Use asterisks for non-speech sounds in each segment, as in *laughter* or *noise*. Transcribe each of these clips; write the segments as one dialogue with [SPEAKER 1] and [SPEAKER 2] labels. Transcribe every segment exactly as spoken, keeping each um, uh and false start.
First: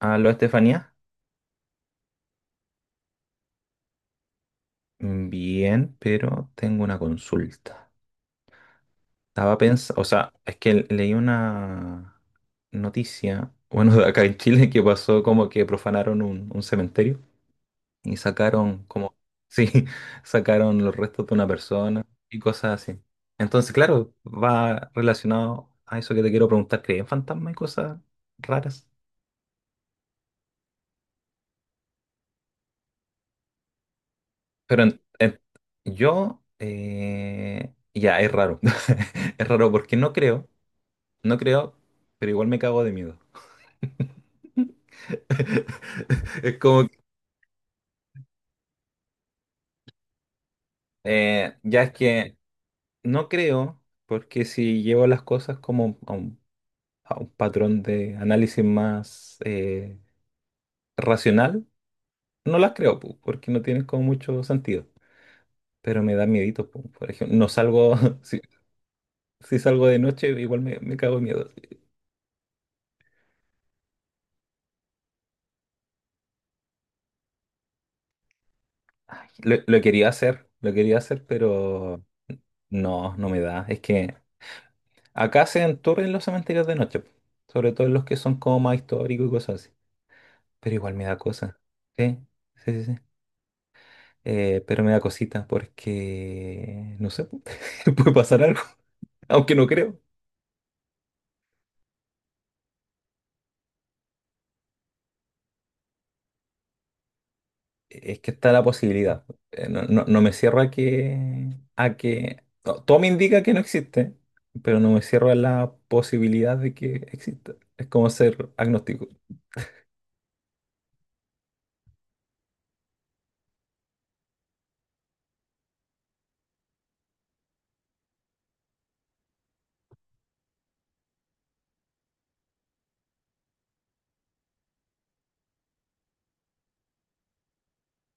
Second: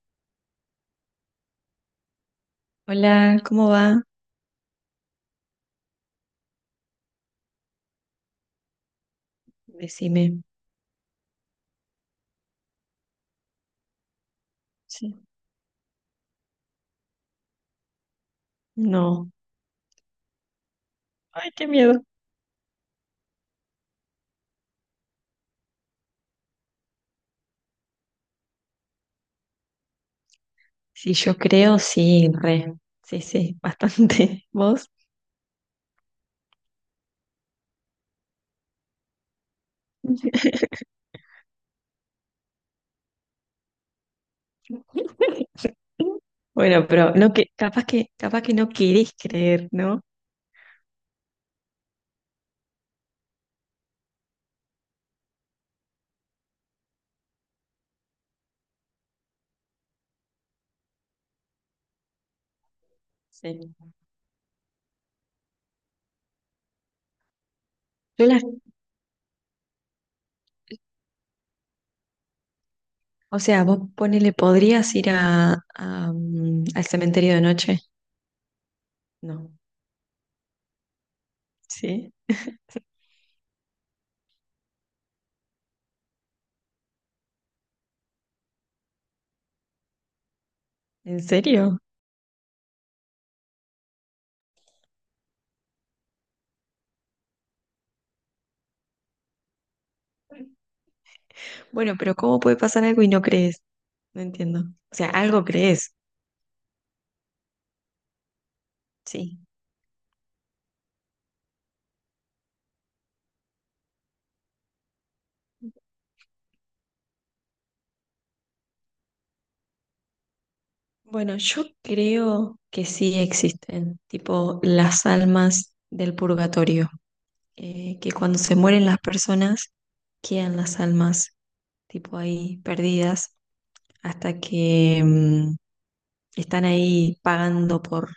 [SPEAKER 1] Aló, Estefanía.
[SPEAKER 2] Hola, ¿cómo va?
[SPEAKER 1] Bien, pero tengo una consulta. Estaba pensando, o
[SPEAKER 2] Decime.
[SPEAKER 1] sea, es que leí una noticia, *laughs* bueno, de acá en Chile, que pasó
[SPEAKER 2] Sí.
[SPEAKER 1] como que profanaron un, un cementerio y sacaron como,
[SPEAKER 2] No.
[SPEAKER 1] sí, *laughs* sacaron los restos de una
[SPEAKER 2] Ay, qué miedo.
[SPEAKER 1] persona y cosas así. Entonces, claro, va relacionado a eso que te quiero preguntar, ¿crees en fantasmas y cosas raras?
[SPEAKER 2] Sí, yo creo, sí, re. Sí, sí, bastante. *laughs*
[SPEAKER 1] Pero
[SPEAKER 2] ¿Vos?
[SPEAKER 1] en- en- yo, eh, ya, es raro. *laughs* Es raro porque no creo. No creo, pero igual me cago de miedo.
[SPEAKER 2] *laughs*
[SPEAKER 1] *laughs* Es
[SPEAKER 2] Bueno,
[SPEAKER 1] como, que,
[SPEAKER 2] pero no que, capaz que, capaz que no querés creer, ¿no?
[SPEAKER 1] eh, ya es que no creo, porque si llevo las cosas como a un, a un patrón de análisis más eh, racional, no las creo, pu, porque no
[SPEAKER 2] Sí.
[SPEAKER 1] tienen como mucho sentido. Pero me da miedito, pu. Por ejemplo, no salgo, *laughs*
[SPEAKER 2] Yo
[SPEAKER 1] si,
[SPEAKER 2] las,
[SPEAKER 1] si salgo de noche, igual me, me cago de miedo.
[SPEAKER 2] o sea, vos ponele, ¿podrías ir a, a, mm, al cementerio de noche? No.
[SPEAKER 1] Lo, lo quería hacer, lo quería hacer, pero
[SPEAKER 2] ¿Sí?
[SPEAKER 1] no, no me da. Es que acá se tours en los cementerios de noche, po, sobre todo en los que son como más históricos y cosas así. Pero igual me da
[SPEAKER 2] ¿En
[SPEAKER 1] cosa.
[SPEAKER 2] serio?
[SPEAKER 1] Sí, sí, sí, sí. Eh, pero me da cosita porque, no sé, po, *laughs* puede pasar algo, aunque no creo.
[SPEAKER 2] Bueno, pero ¿cómo puede pasar algo y no crees? No entiendo. O sea, algo crees,
[SPEAKER 1] Es que está la posibilidad.
[SPEAKER 2] sí.
[SPEAKER 1] Eh, No, no- no me cierro a que, a que... no, todo me indica que no existe, pero no me cierro a la posibilidad de que exista. Es como ser agnóstico.
[SPEAKER 2] Bueno, yo creo que sí existen, tipo las almas del purgatorio, eh, que cuando se mueren las personas quedan las almas, tipo ahí perdidas, hasta que mm, están ahí pagando por,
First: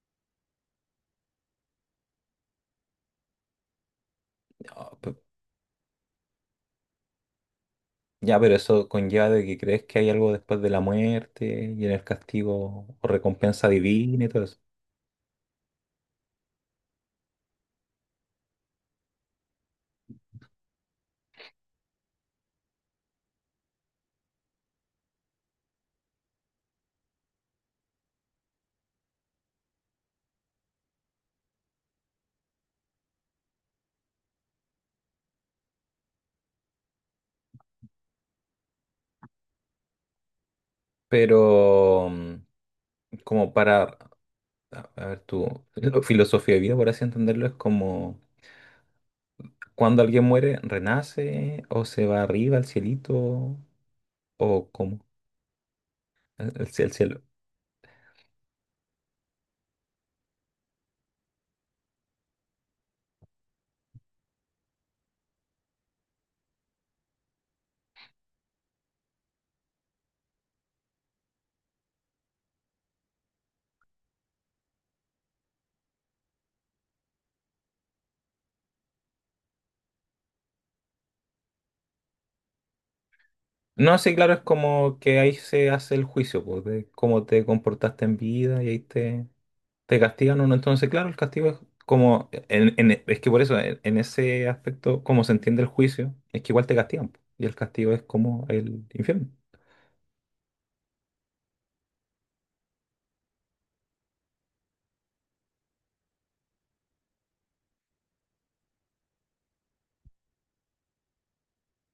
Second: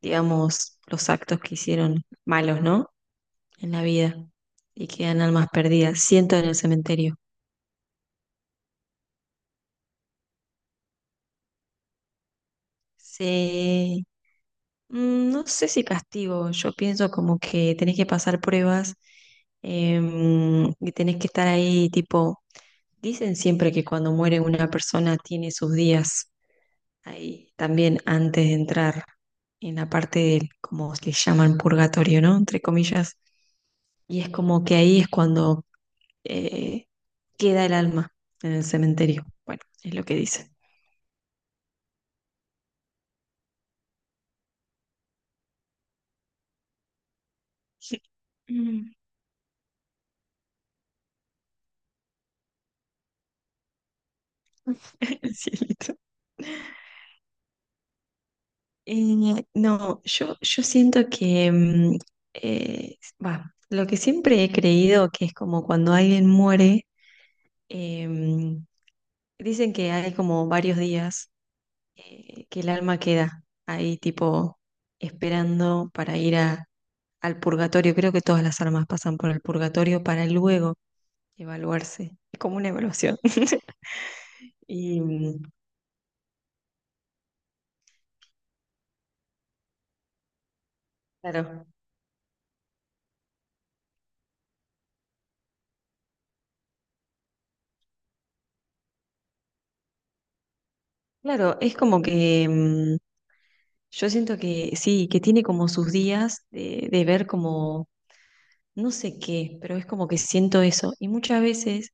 [SPEAKER 2] digamos, los actos que hicieron malos, ¿no? En la vida, y quedan almas perdidas, siento en el cementerio.
[SPEAKER 1] Ya, pero eso conlleva de que crees que hay algo después de la muerte y en el castigo o recompensa
[SPEAKER 2] Se
[SPEAKER 1] divina y todo eso.
[SPEAKER 2] Mm, No sé si castigo, yo pienso como que tenés que pasar pruebas, em, y tenés que estar ahí, tipo, dicen siempre que cuando muere una persona tiene sus días ahí también antes de entrar en la parte del, como le llaman, purgatorio, ¿no? Entre comillas. Y es como que ahí es cuando eh, queda el alma en el cementerio. Bueno, es lo que dice.
[SPEAKER 1] Pero mm, como para, a a ver, tu *laughs* filo- filosofía de vida, por así entenderlo, es
[SPEAKER 2] *laughs*
[SPEAKER 1] como
[SPEAKER 2] Mm.
[SPEAKER 1] cuando alguien muere, renace o se va arriba al cielito o como
[SPEAKER 2] *laughs* El cielito.
[SPEAKER 1] el, el cielo. El cielo.
[SPEAKER 2] Eh, no, yo, yo siento que, mm, eh, bah, lo que siempre he creído que es como cuando alguien muere, em, dicen que hay como varios días, eh, que el alma queda ahí tipo esperando para ir a, al purgatorio. Creo que todas las almas pasan por el purgatorio para luego evaluarse. Es como una evaluación. *laughs*
[SPEAKER 1] No, sí, claro, es como
[SPEAKER 2] Y
[SPEAKER 1] que ahí
[SPEAKER 2] mm,
[SPEAKER 1] se hace el juicio, pues, de cómo te comportaste en vida y ahí te, te castigan o no. Entonces, claro, el castigo es
[SPEAKER 2] claro,
[SPEAKER 1] como, en- en- es que por eso, en, en ese aspecto, como se entiende el juicio, es que igual te castigan, po. Y el castigo es como el infierno.
[SPEAKER 2] Claro, es como que mm, yo siento que sí, que tiene como sus días de, de ver como no sé qué, pero es como que siento eso. Y muchas veces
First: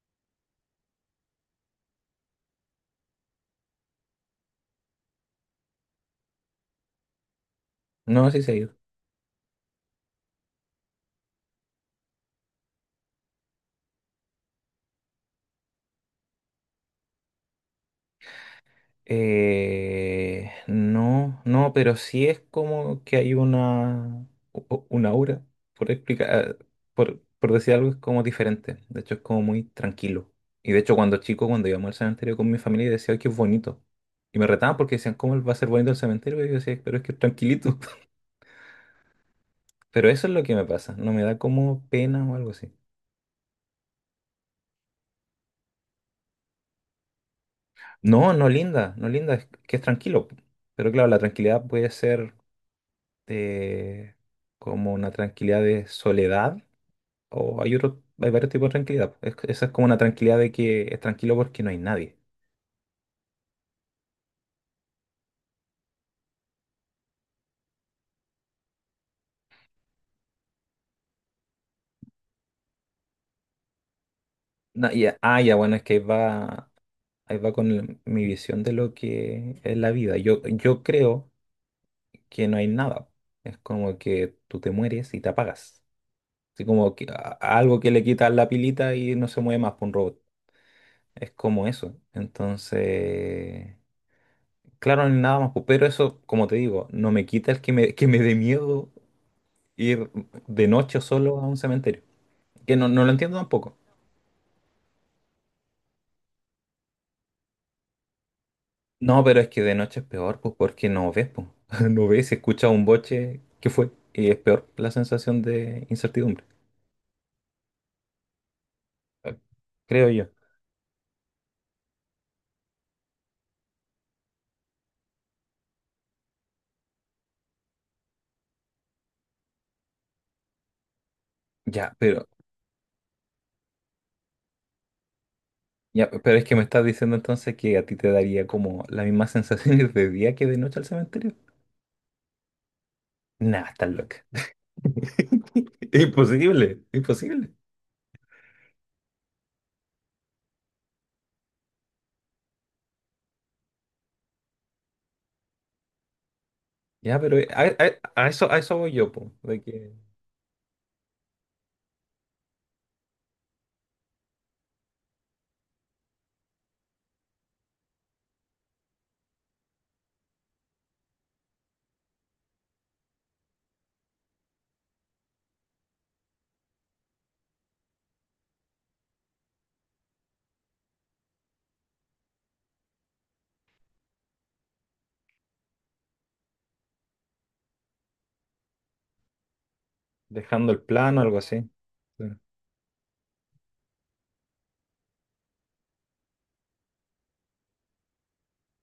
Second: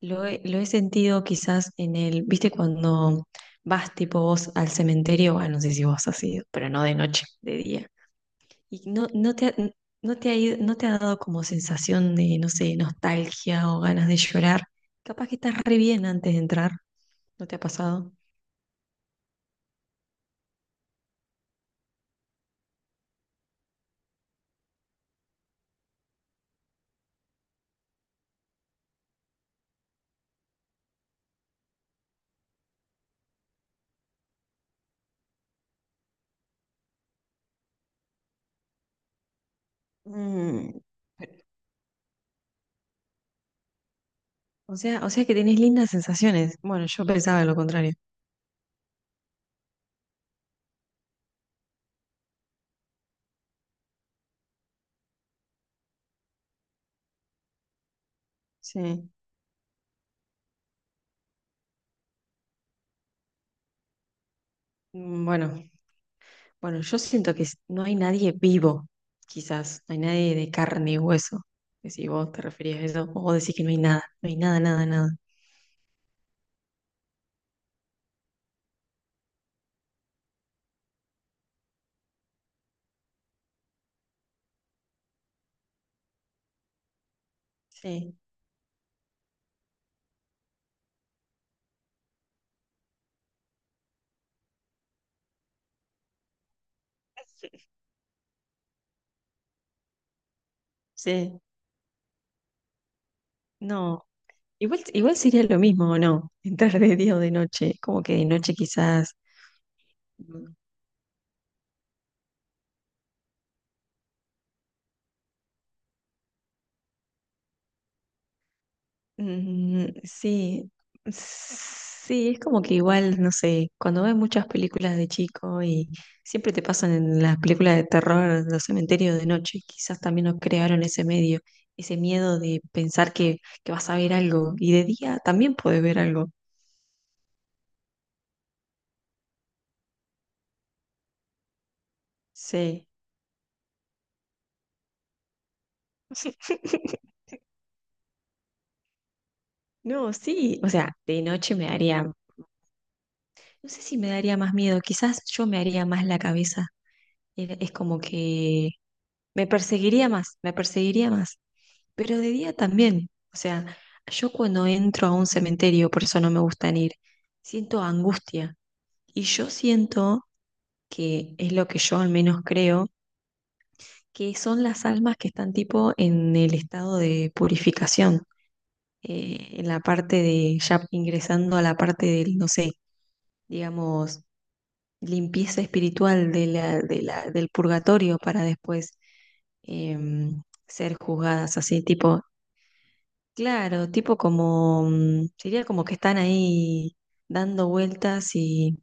[SPEAKER 2] lo he, lo he sentido quizás en el, viste, cuando vas tipo vos al cementerio, bueno, no sé si vos has ido, pero no de noche, de día.
[SPEAKER 1] No, así seguido.
[SPEAKER 2] Y no, no te ha, no te ha ido- no te ha dado como sensación de, no sé, nostalgia o ganas de llorar. Capaz que estás re bien antes de entrar, ¿no te ha pasado?
[SPEAKER 1] Eh, no, no, pero sí es como que hay una, u- u- una aura, por explicar, por, por decir algo, es como diferente. De hecho, es como muy tranquilo. Y de hecho, cuando chico, cuando íbamos al cementerio con mi familia, decía, ay, qué bonito. Y me retaban porque decían, ¿cómo va a ser bonito el cementerio? Y yo decía, pero es que es tranquilito. Pero eso es lo que me
[SPEAKER 2] Mm,
[SPEAKER 1] pasa, no me da como pena o algo así.
[SPEAKER 2] O sea, o sea que tenés lindas sensaciones. Bueno, yo pensaba lo contrario.
[SPEAKER 1] No, no linda, no linda, es que es tranquilo. Pero claro, la tranquilidad puede ser eh, como una tranquilidad de soledad o hay otro, hay varios tipos de
[SPEAKER 2] Sí.
[SPEAKER 1] tranquilidad. Es- esa es como una tranquilidad de que es tranquilo porque no hay nadie.
[SPEAKER 2] Mm, Bueno, bueno, yo siento que s- no hay nadie vivo, quizás. No hay nadie de carne y hueso. Que si vos te referías a eso, o vos decís que no hay nada. No hay nada, nada,
[SPEAKER 1] Na-
[SPEAKER 2] nada.
[SPEAKER 1] ya- ah, ya, bueno, es que ahí va, ahí va con el- mi visión de lo que es la vida. Yo, yo creo que no hay nada. Es como que tú te mueres y te apagas. Así como que, a- algo que le
[SPEAKER 2] Sí,
[SPEAKER 1] quita la pilita y no se mueve más por un robot. Es como eso. Entonces, claro, ni nada más, pues. Pero eso, como te digo, no me quita el que
[SPEAKER 2] *laughs*
[SPEAKER 1] me, que me dé miedo ir de noche solo
[SPEAKER 2] sí.
[SPEAKER 1] a un cementerio. Que no, no lo entiendo tampoco.
[SPEAKER 2] No. Igual, igual sería lo mismo, ¿o no? Entrar de día o de noche. Como que de noche quizás.
[SPEAKER 1] No, pero es que de noche es peor, pues porque no ves, pues. *laughs* No ves, escuchas un boche, ¿qué fue? Y es peor la sensación de incertidumbre.
[SPEAKER 2] Mm,
[SPEAKER 1] Creo yo.
[SPEAKER 2] sí, sí, es como que igual, no sé, cuando ves muchas películas de chico y siempre te pasan en las películas de terror, los cementerios de noche, quizás también nos crearon ese medio,
[SPEAKER 1] Ya,
[SPEAKER 2] ese
[SPEAKER 1] pero
[SPEAKER 2] miedo de pensar que, que vas a ver algo y de día también puedes ver
[SPEAKER 1] ya,
[SPEAKER 2] algo.
[SPEAKER 1] pero es que me estás diciendo entonces que a ti te daría como las mismas sensaciones de día que de noche al cementerio.
[SPEAKER 2] Sí.
[SPEAKER 1] Nah, estás loca. *laughs* Imposible,
[SPEAKER 2] *laughs*
[SPEAKER 1] imposible.
[SPEAKER 2] No, sí, o sea, de noche me daría, no sé si me daría más miedo, quizás yo me haría más la cabeza.
[SPEAKER 1] Ya, pero eh,
[SPEAKER 2] Era-
[SPEAKER 1] a,
[SPEAKER 2] Es como
[SPEAKER 1] a- a eso, a
[SPEAKER 2] que
[SPEAKER 1] eso voy yo, po,
[SPEAKER 2] me
[SPEAKER 1] de que
[SPEAKER 2] perseguiría más, me perseguiría más. Pero de día también, o sea, yo cuando entro a un cementerio, por eso no me gustan ir, siento angustia. Y yo siento que es lo que yo al menos creo, que son las almas que están tipo en el estado de purificación, eh, en la parte de, ya ingresando a la parte del, no sé, digamos, limpieza espiritual de la, de la, del purgatorio para después em,
[SPEAKER 1] dejando el
[SPEAKER 2] ser
[SPEAKER 1] plano, algo
[SPEAKER 2] juzgadas
[SPEAKER 1] así.
[SPEAKER 2] así, tipo,
[SPEAKER 1] Claro.
[SPEAKER 2] Claro, tipo como, mm, sería como que están ahí dando vueltas y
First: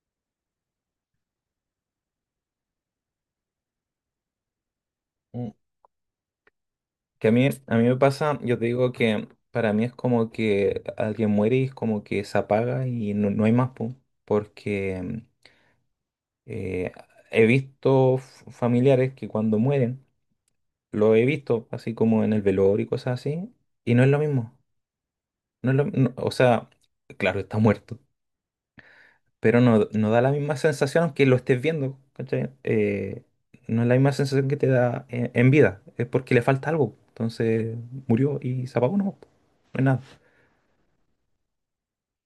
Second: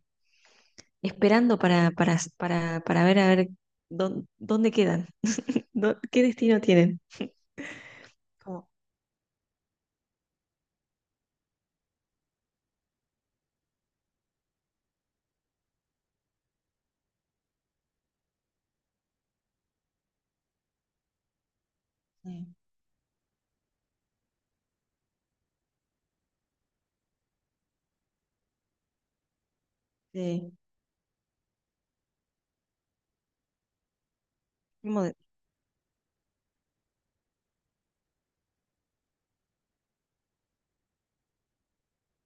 [SPEAKER 2] esperando para, para, para, para ver a ver dónde, dónde quedan,
[SPEAKER 1] Mm.
[SPEAKER 2] *laughs* dó- qué destino tienen.
[SPEAKER 1] Que a mí, a mí me pasa, yo te
[SPEAKER 2] Como,
[SPEAKER 1] digo que para mí es como que alguien muere y es como que se apaga y no, no hay más, po, porque eh, he visto f- familiares que cuando mueren, lo he visto así como en el
[SPEAKER 2] sí,
[SPEAKER 1] velorio y cosas así, y no es lo mismo. No es lo- no- o sea, claro, está muerto, pero no, no da la
[SPEAKER 2] sí,
[SPEAKER 1] misma sensación aunque lo estés viendo, ¿cachai? Eh, no es la misma sensación que te
[SPEAKER 2] como
[SPEAKER 1] da
[SPEAKER 2] de-
[SPEAKER 1] en, en vida, es porque le falta algo. Entonces murió y se apagó, no, no es nada.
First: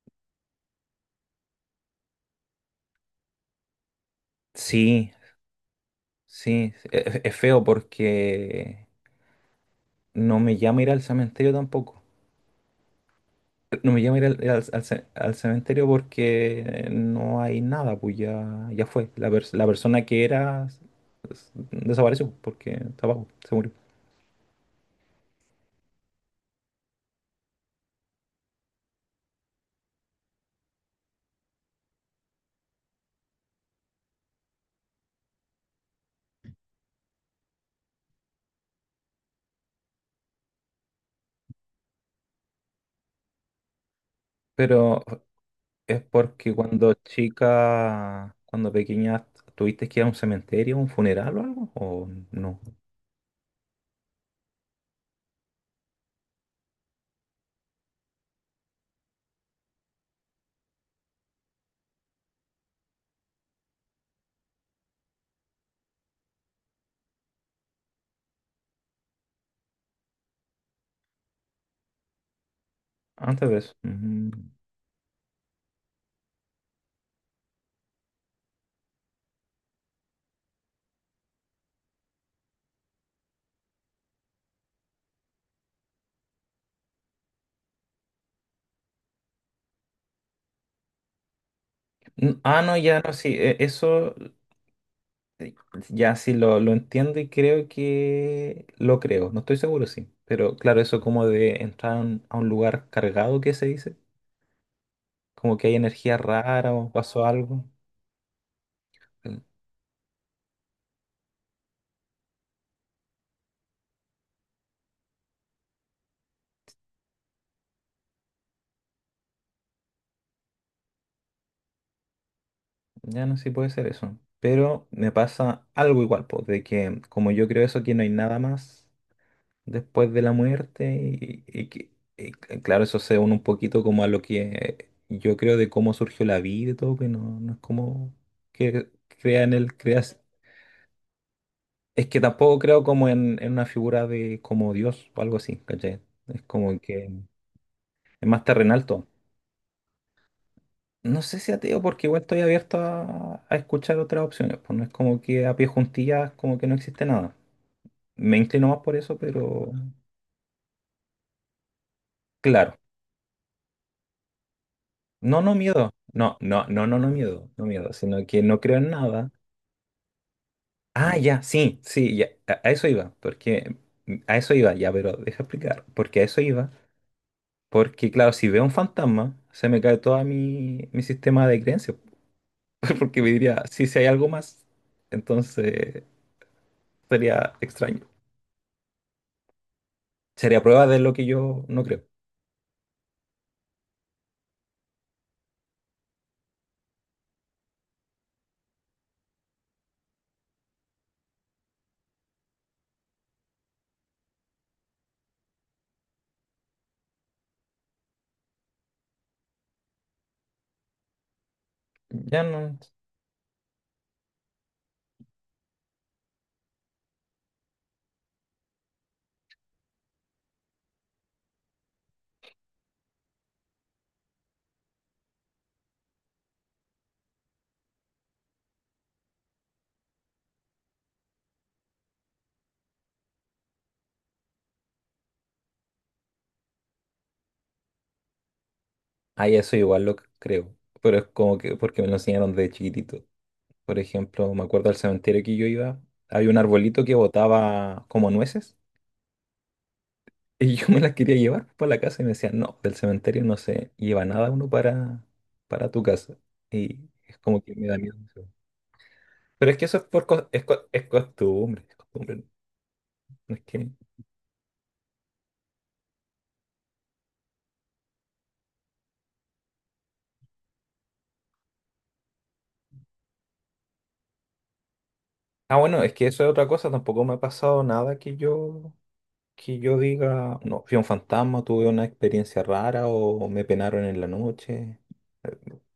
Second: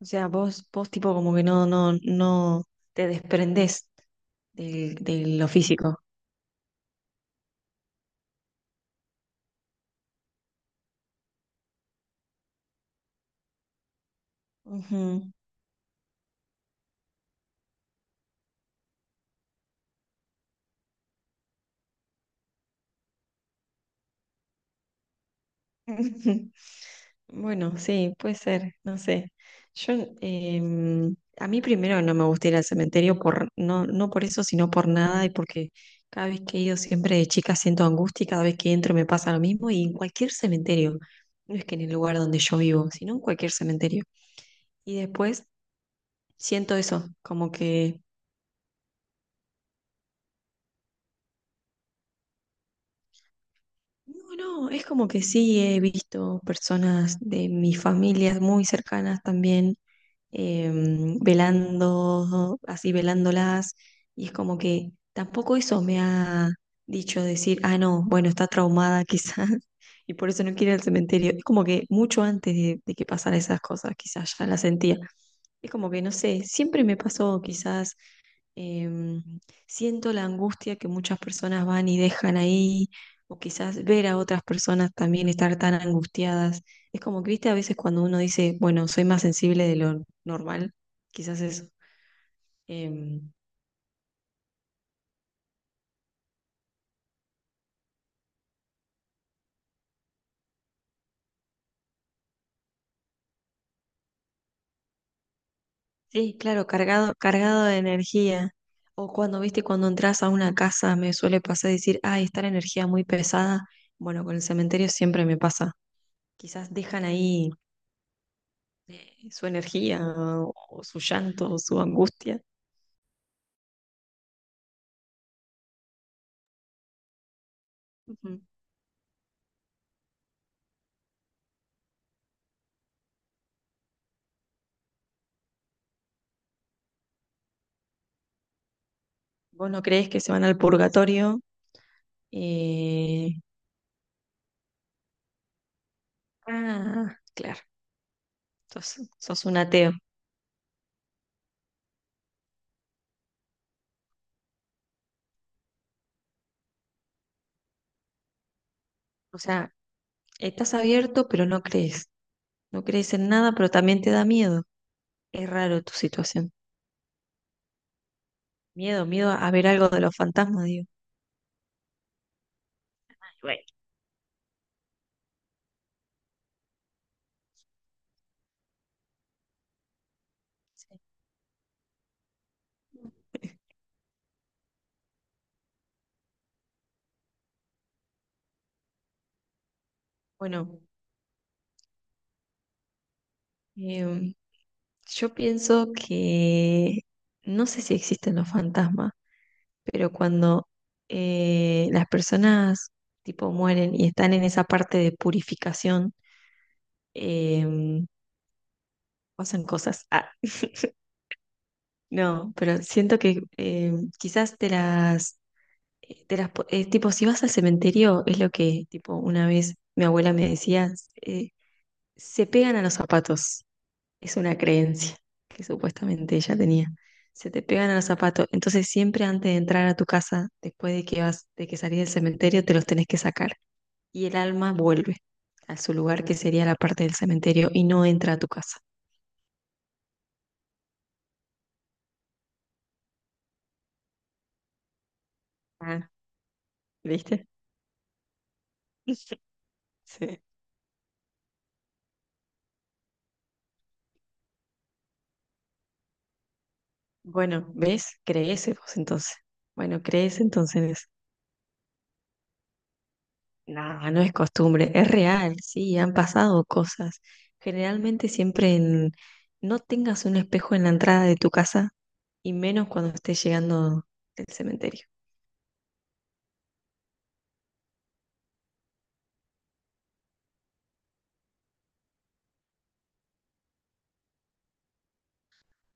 [SPEAKER 2] o sea, vos, vos tipo como que no, no, no te desprendés del-
[SPEAKER 1] Sí,
[SPEAKER 2] de, lo físico.
[SPEAKER 1] sí, es, es feo porque no me llama ir al cementerio tampoco. No me llama ir al, ir al- al ce-
[SPEAKER 2] Ujú.
[SPEAKER 1] al cementerio porque no hay nada, pues ya, ya fue. La, pers- la persona que era s- desapareció porque estaba, abajo, se murió.
[SPEAKER 2] *laughs* Bueno, sí, puede ser, no sé. Yo, em, a mí primero no me gusta ir al cementerio por, no, no por eso, sino por nada y porque cada vez que he ido siempre de chica siento angustia y cada vez que entro me pasa lo mismo y en cualquier cementerio, no es que en el lugar donde yo vivo, sino en cualquier cementerio. Y
[SPEAKER 1] Pero
[SPEAKER 2] después
[SPEAKER 1] es porque
[SPEAKER 2] siento
[SPEAKER 1] cuando
[SPEAKER 2] eso, como que,
[SPEAKER 1] chica, cuando pequeña, ¿tuviste que ir a un cementerio, un funeral o algo? ¿O no?
[SPEAKER 2] no, no, es como que sí he visto personas de mis familias muy cercanas también, em, velando, así velándolas, y es como que tampoco eso me ha dicho decir, ah, no, bueno, está traumada quizás, *laughs* y por eso no quiere ir al cementerio. Es como que mucho antes de, de que pasaran
[SPEAKER 1] Antes de
[SPEAKER 2] esas
[SPEAKER 1] eso.
[SPEAKER 2] cosas,
[SPEAKER 1] Ujú.
[SPEAKER 2] quizás ya la sentía. Es como que, no sé, siempre me pasó quizás. Em, siento la angustia que muchas personas van y dejan ahí, o quizás ver a otras personas también estar tan angustiadas. Es como que, viste, a veces cuando uno dice, bueno, soy más sensible de lo normal, quizás eso.
[SPEAKER 1] N- Ah, no, ya no, sí,
[SPEAKER 2] Em,
[SPEAKER 1] e- eso Sí, ya sí lo, lo entiendo y creo que lo creo, no estoy seguro, sí. Pero claro, eso como de entrar a un, a un lugar cargado, ¿qué se dice? Como que hay energía
[SPEAKER 2] sí, claro,
[SPEAKER 1] rara o
[SPEAKER 2] cargado,
[SPEAKER 1] pasó algo.
[SPEAKER 2] cargado de energía. O
[SPEAKER 1] eh,
[SPEAKER 2] cuando, viste, cuando entras a una casa, me suele pasar decir, ay, está la energía muy pesada. Bueno, con el cementerio siempre me pasa. Quizás dejan ahí eh, su energía o su llanto o su angustia.
[SPEAKER 1] Ya no sé si puede ser eso. Pero me pasa algo igual, pues, de que como yo creo eso, que no hay nada
[SPEAKER 2] Ujú.
[SPEAKER 1] más después de la muerte y, y que, y c- claro, eso se une un poquito como a lo que yo creo de cómo surgió la vida y todo, que no, no es como que crea en
[SPEAKER 2] Vos
[SPEAKER 1] el
[SPEAKER 2] no creés
[SPEAKER 1] creas.
[SPEAKER 2] que se van al purgatorio.
[SPEAKER 1] Es que tampoco creo como
[SPEAKER 2] Eh,
[SPEAKER 1] en, en una figura de como Dios o algo así, ¿cachai? Es como que
[SPEAKER 2] Ah, claro.
[SPEAKER 1] es más terrenal todo.
[SPEAKER 2] Entonces, sos un ateo.
[SPEAKER 1] No sé si ateo, porque igual estoy abierto a, a escuchar otras opciones, pues no es como que a pie juntillas como que no existe nada. Me inclino más por eso,
[SPEAKER 2] O
[SPEAKER 1] pero
[SPEAKER 2] sea, estás abierto, pero no crees.
[SPEAKER 1] claro.
[SPEAKER 2] No crees en nada, pero también te da miedo.
[SPEAKER 1] No,
[SPEAKER 2] Es
[SPEAKER 1] no
[SPEAKER 2] raro
[SPEAKER 1] miedo.
[SPEAKER 2] tu
[SPEAKER 1] No,
[SPEAKER 2] situación.
[SPEAKER 1] no, no, no, no miedo, no miedo, sino que no creo en
[SPEAKER 2] Miedo,
[SPEAKER 1] nada.
[SPEAKER 2] miedo a ver algo de los fantasmas, digo.
[SPEAKER 1] Ah, ya, sí, sí, ya, a a eso iba,
[SPEAKER 2] Bueno,
[SPEAKER 1] porque a eso iba, ya, pero deja explicar, porque a eso iba. Porque, claro, si veo un fantasma, se me cae todo mi,
[SPEAKER 2] sí.
[SPEAKER 1] mi sistema de creencias. *laughs* Porque me diría, sí, si hay algo más, entonces sería extraño. Sería
[SPEAKER 2] Bueno,
[SPEAKER 1] prueba de lo que yo no creo.
[SPEAKER 2] em, yo pienso que no sé si existen los fantasmas, pero cuando eh, las personas tipo mueren y están en esa parte de purificación, em, pasan cosas. Ah, *laughs*
[SPEAKER 1] Ya
[SPEAKER 2] no,
[SPEAKER 1] no.
[SPEAKER 2] pero siento que eh, quizás te las, eh, te las, po- eh, tipo, si vas al cementerio, es lo que, tipo, una vez mi abuela me decía, eh, se pegan a los zapatos. Es una creencia que supuestamente ella tenía. Se te pegan a los zapatos. Entonces siempre antes de entrar a tu casa, después de que vas, de que salís del cementerio, te los tenés que sacar. Y el alma vuelve a su lugar, que sería la parte del cementerio, y no entra a tu casa.
[SPEAKER 1] Ah, ya eso igual lo creo. Pero es como que porque me lo enseñaron de chiquitito. Por ejemplo, me acuerdo del cementerio que yo iba,
[SPEAKER 2] Ah,
[SPEAKER 1] había un arbolito que
[SPEAKER 2] ¿viste?
[SPEAKER 1] botaba como nueces.
[SPEAKER 2] *laughs* Sí.
[SPEAKER 1] Y yo *laughs* me las quería llevar para la casa y me decían, no, del cementerio no se lleva nada uno para, para tu casa. Y es como
[SPEAKER 2] Bueno,
[SPEAKER 1] que me da miedo.
[SPEAKER 2] ¿ves? Crees vos entonces.
[SPEAKER 1] Pero es que eso
[SPEAKER 2] Bueno,
[SPEAKER 1] es, por,
[SPEAKER 2] crees
[SPEAKER 1] co- es, co- es
[SPEAKER 2] entonces.
[SPEAKER 1] costumbre, es costumbre. No. No es que...
[SPEAKER 2] Nada, no es costumbre, es real, sí, han pasado cosas. Generalmente siempre en... no tengas un espejo en la entrada de tu casa y menos cuando estés llegando del cementerio.
[SPEAKER 1] Ah, bueno, es que eso es otra cosa. Tampoco me ha pasado nada que yo, que yo diga, no, fui un fantasma, tuve una experiencia rara o me penaron en la noche.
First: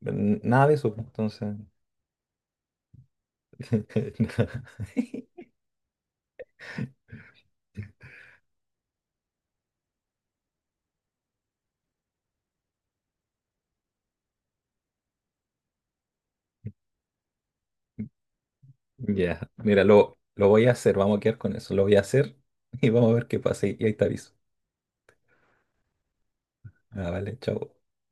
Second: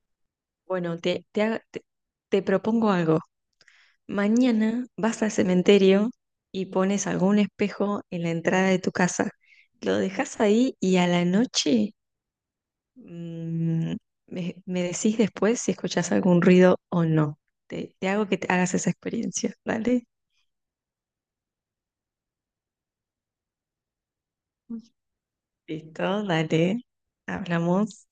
[SPEAKER 1] N- Nada de eso,
[SPEAKER 2] Bueno,
[SPEAKER 1] pues,
[SPEAKER 2] te, te,
[SPEAKER 1] entonces.
[SPEAKER 2] haga- te, te propongo algo.
[SPEAKER 1] *laughs* Nada.
[SPEAKER 2] Mañana vas al cementerio y pones algún espejo en la entrada de tu casa. Lo dejas ahí y a la noche Mm, me, me decís después si escuchás algún ruido o no. Te, te hago que te hagas esa
[SPEAKER 1] Ya,
[SPEAKER 2] experiencia,
[SPEAKER 1] mira,
[SPEAKER 2] ¿vale?
[SPEAKER 1] lo, lo voy a hacer, vamos a quedar con eso. Lo voy a hacer y vamos a ver qué pasa y ahí te aviso.
[SPEAKER 2] Listo, dale.
[SPEAKER 1] Ah, vale, chao.
[SPEAKER 2] Hablamos.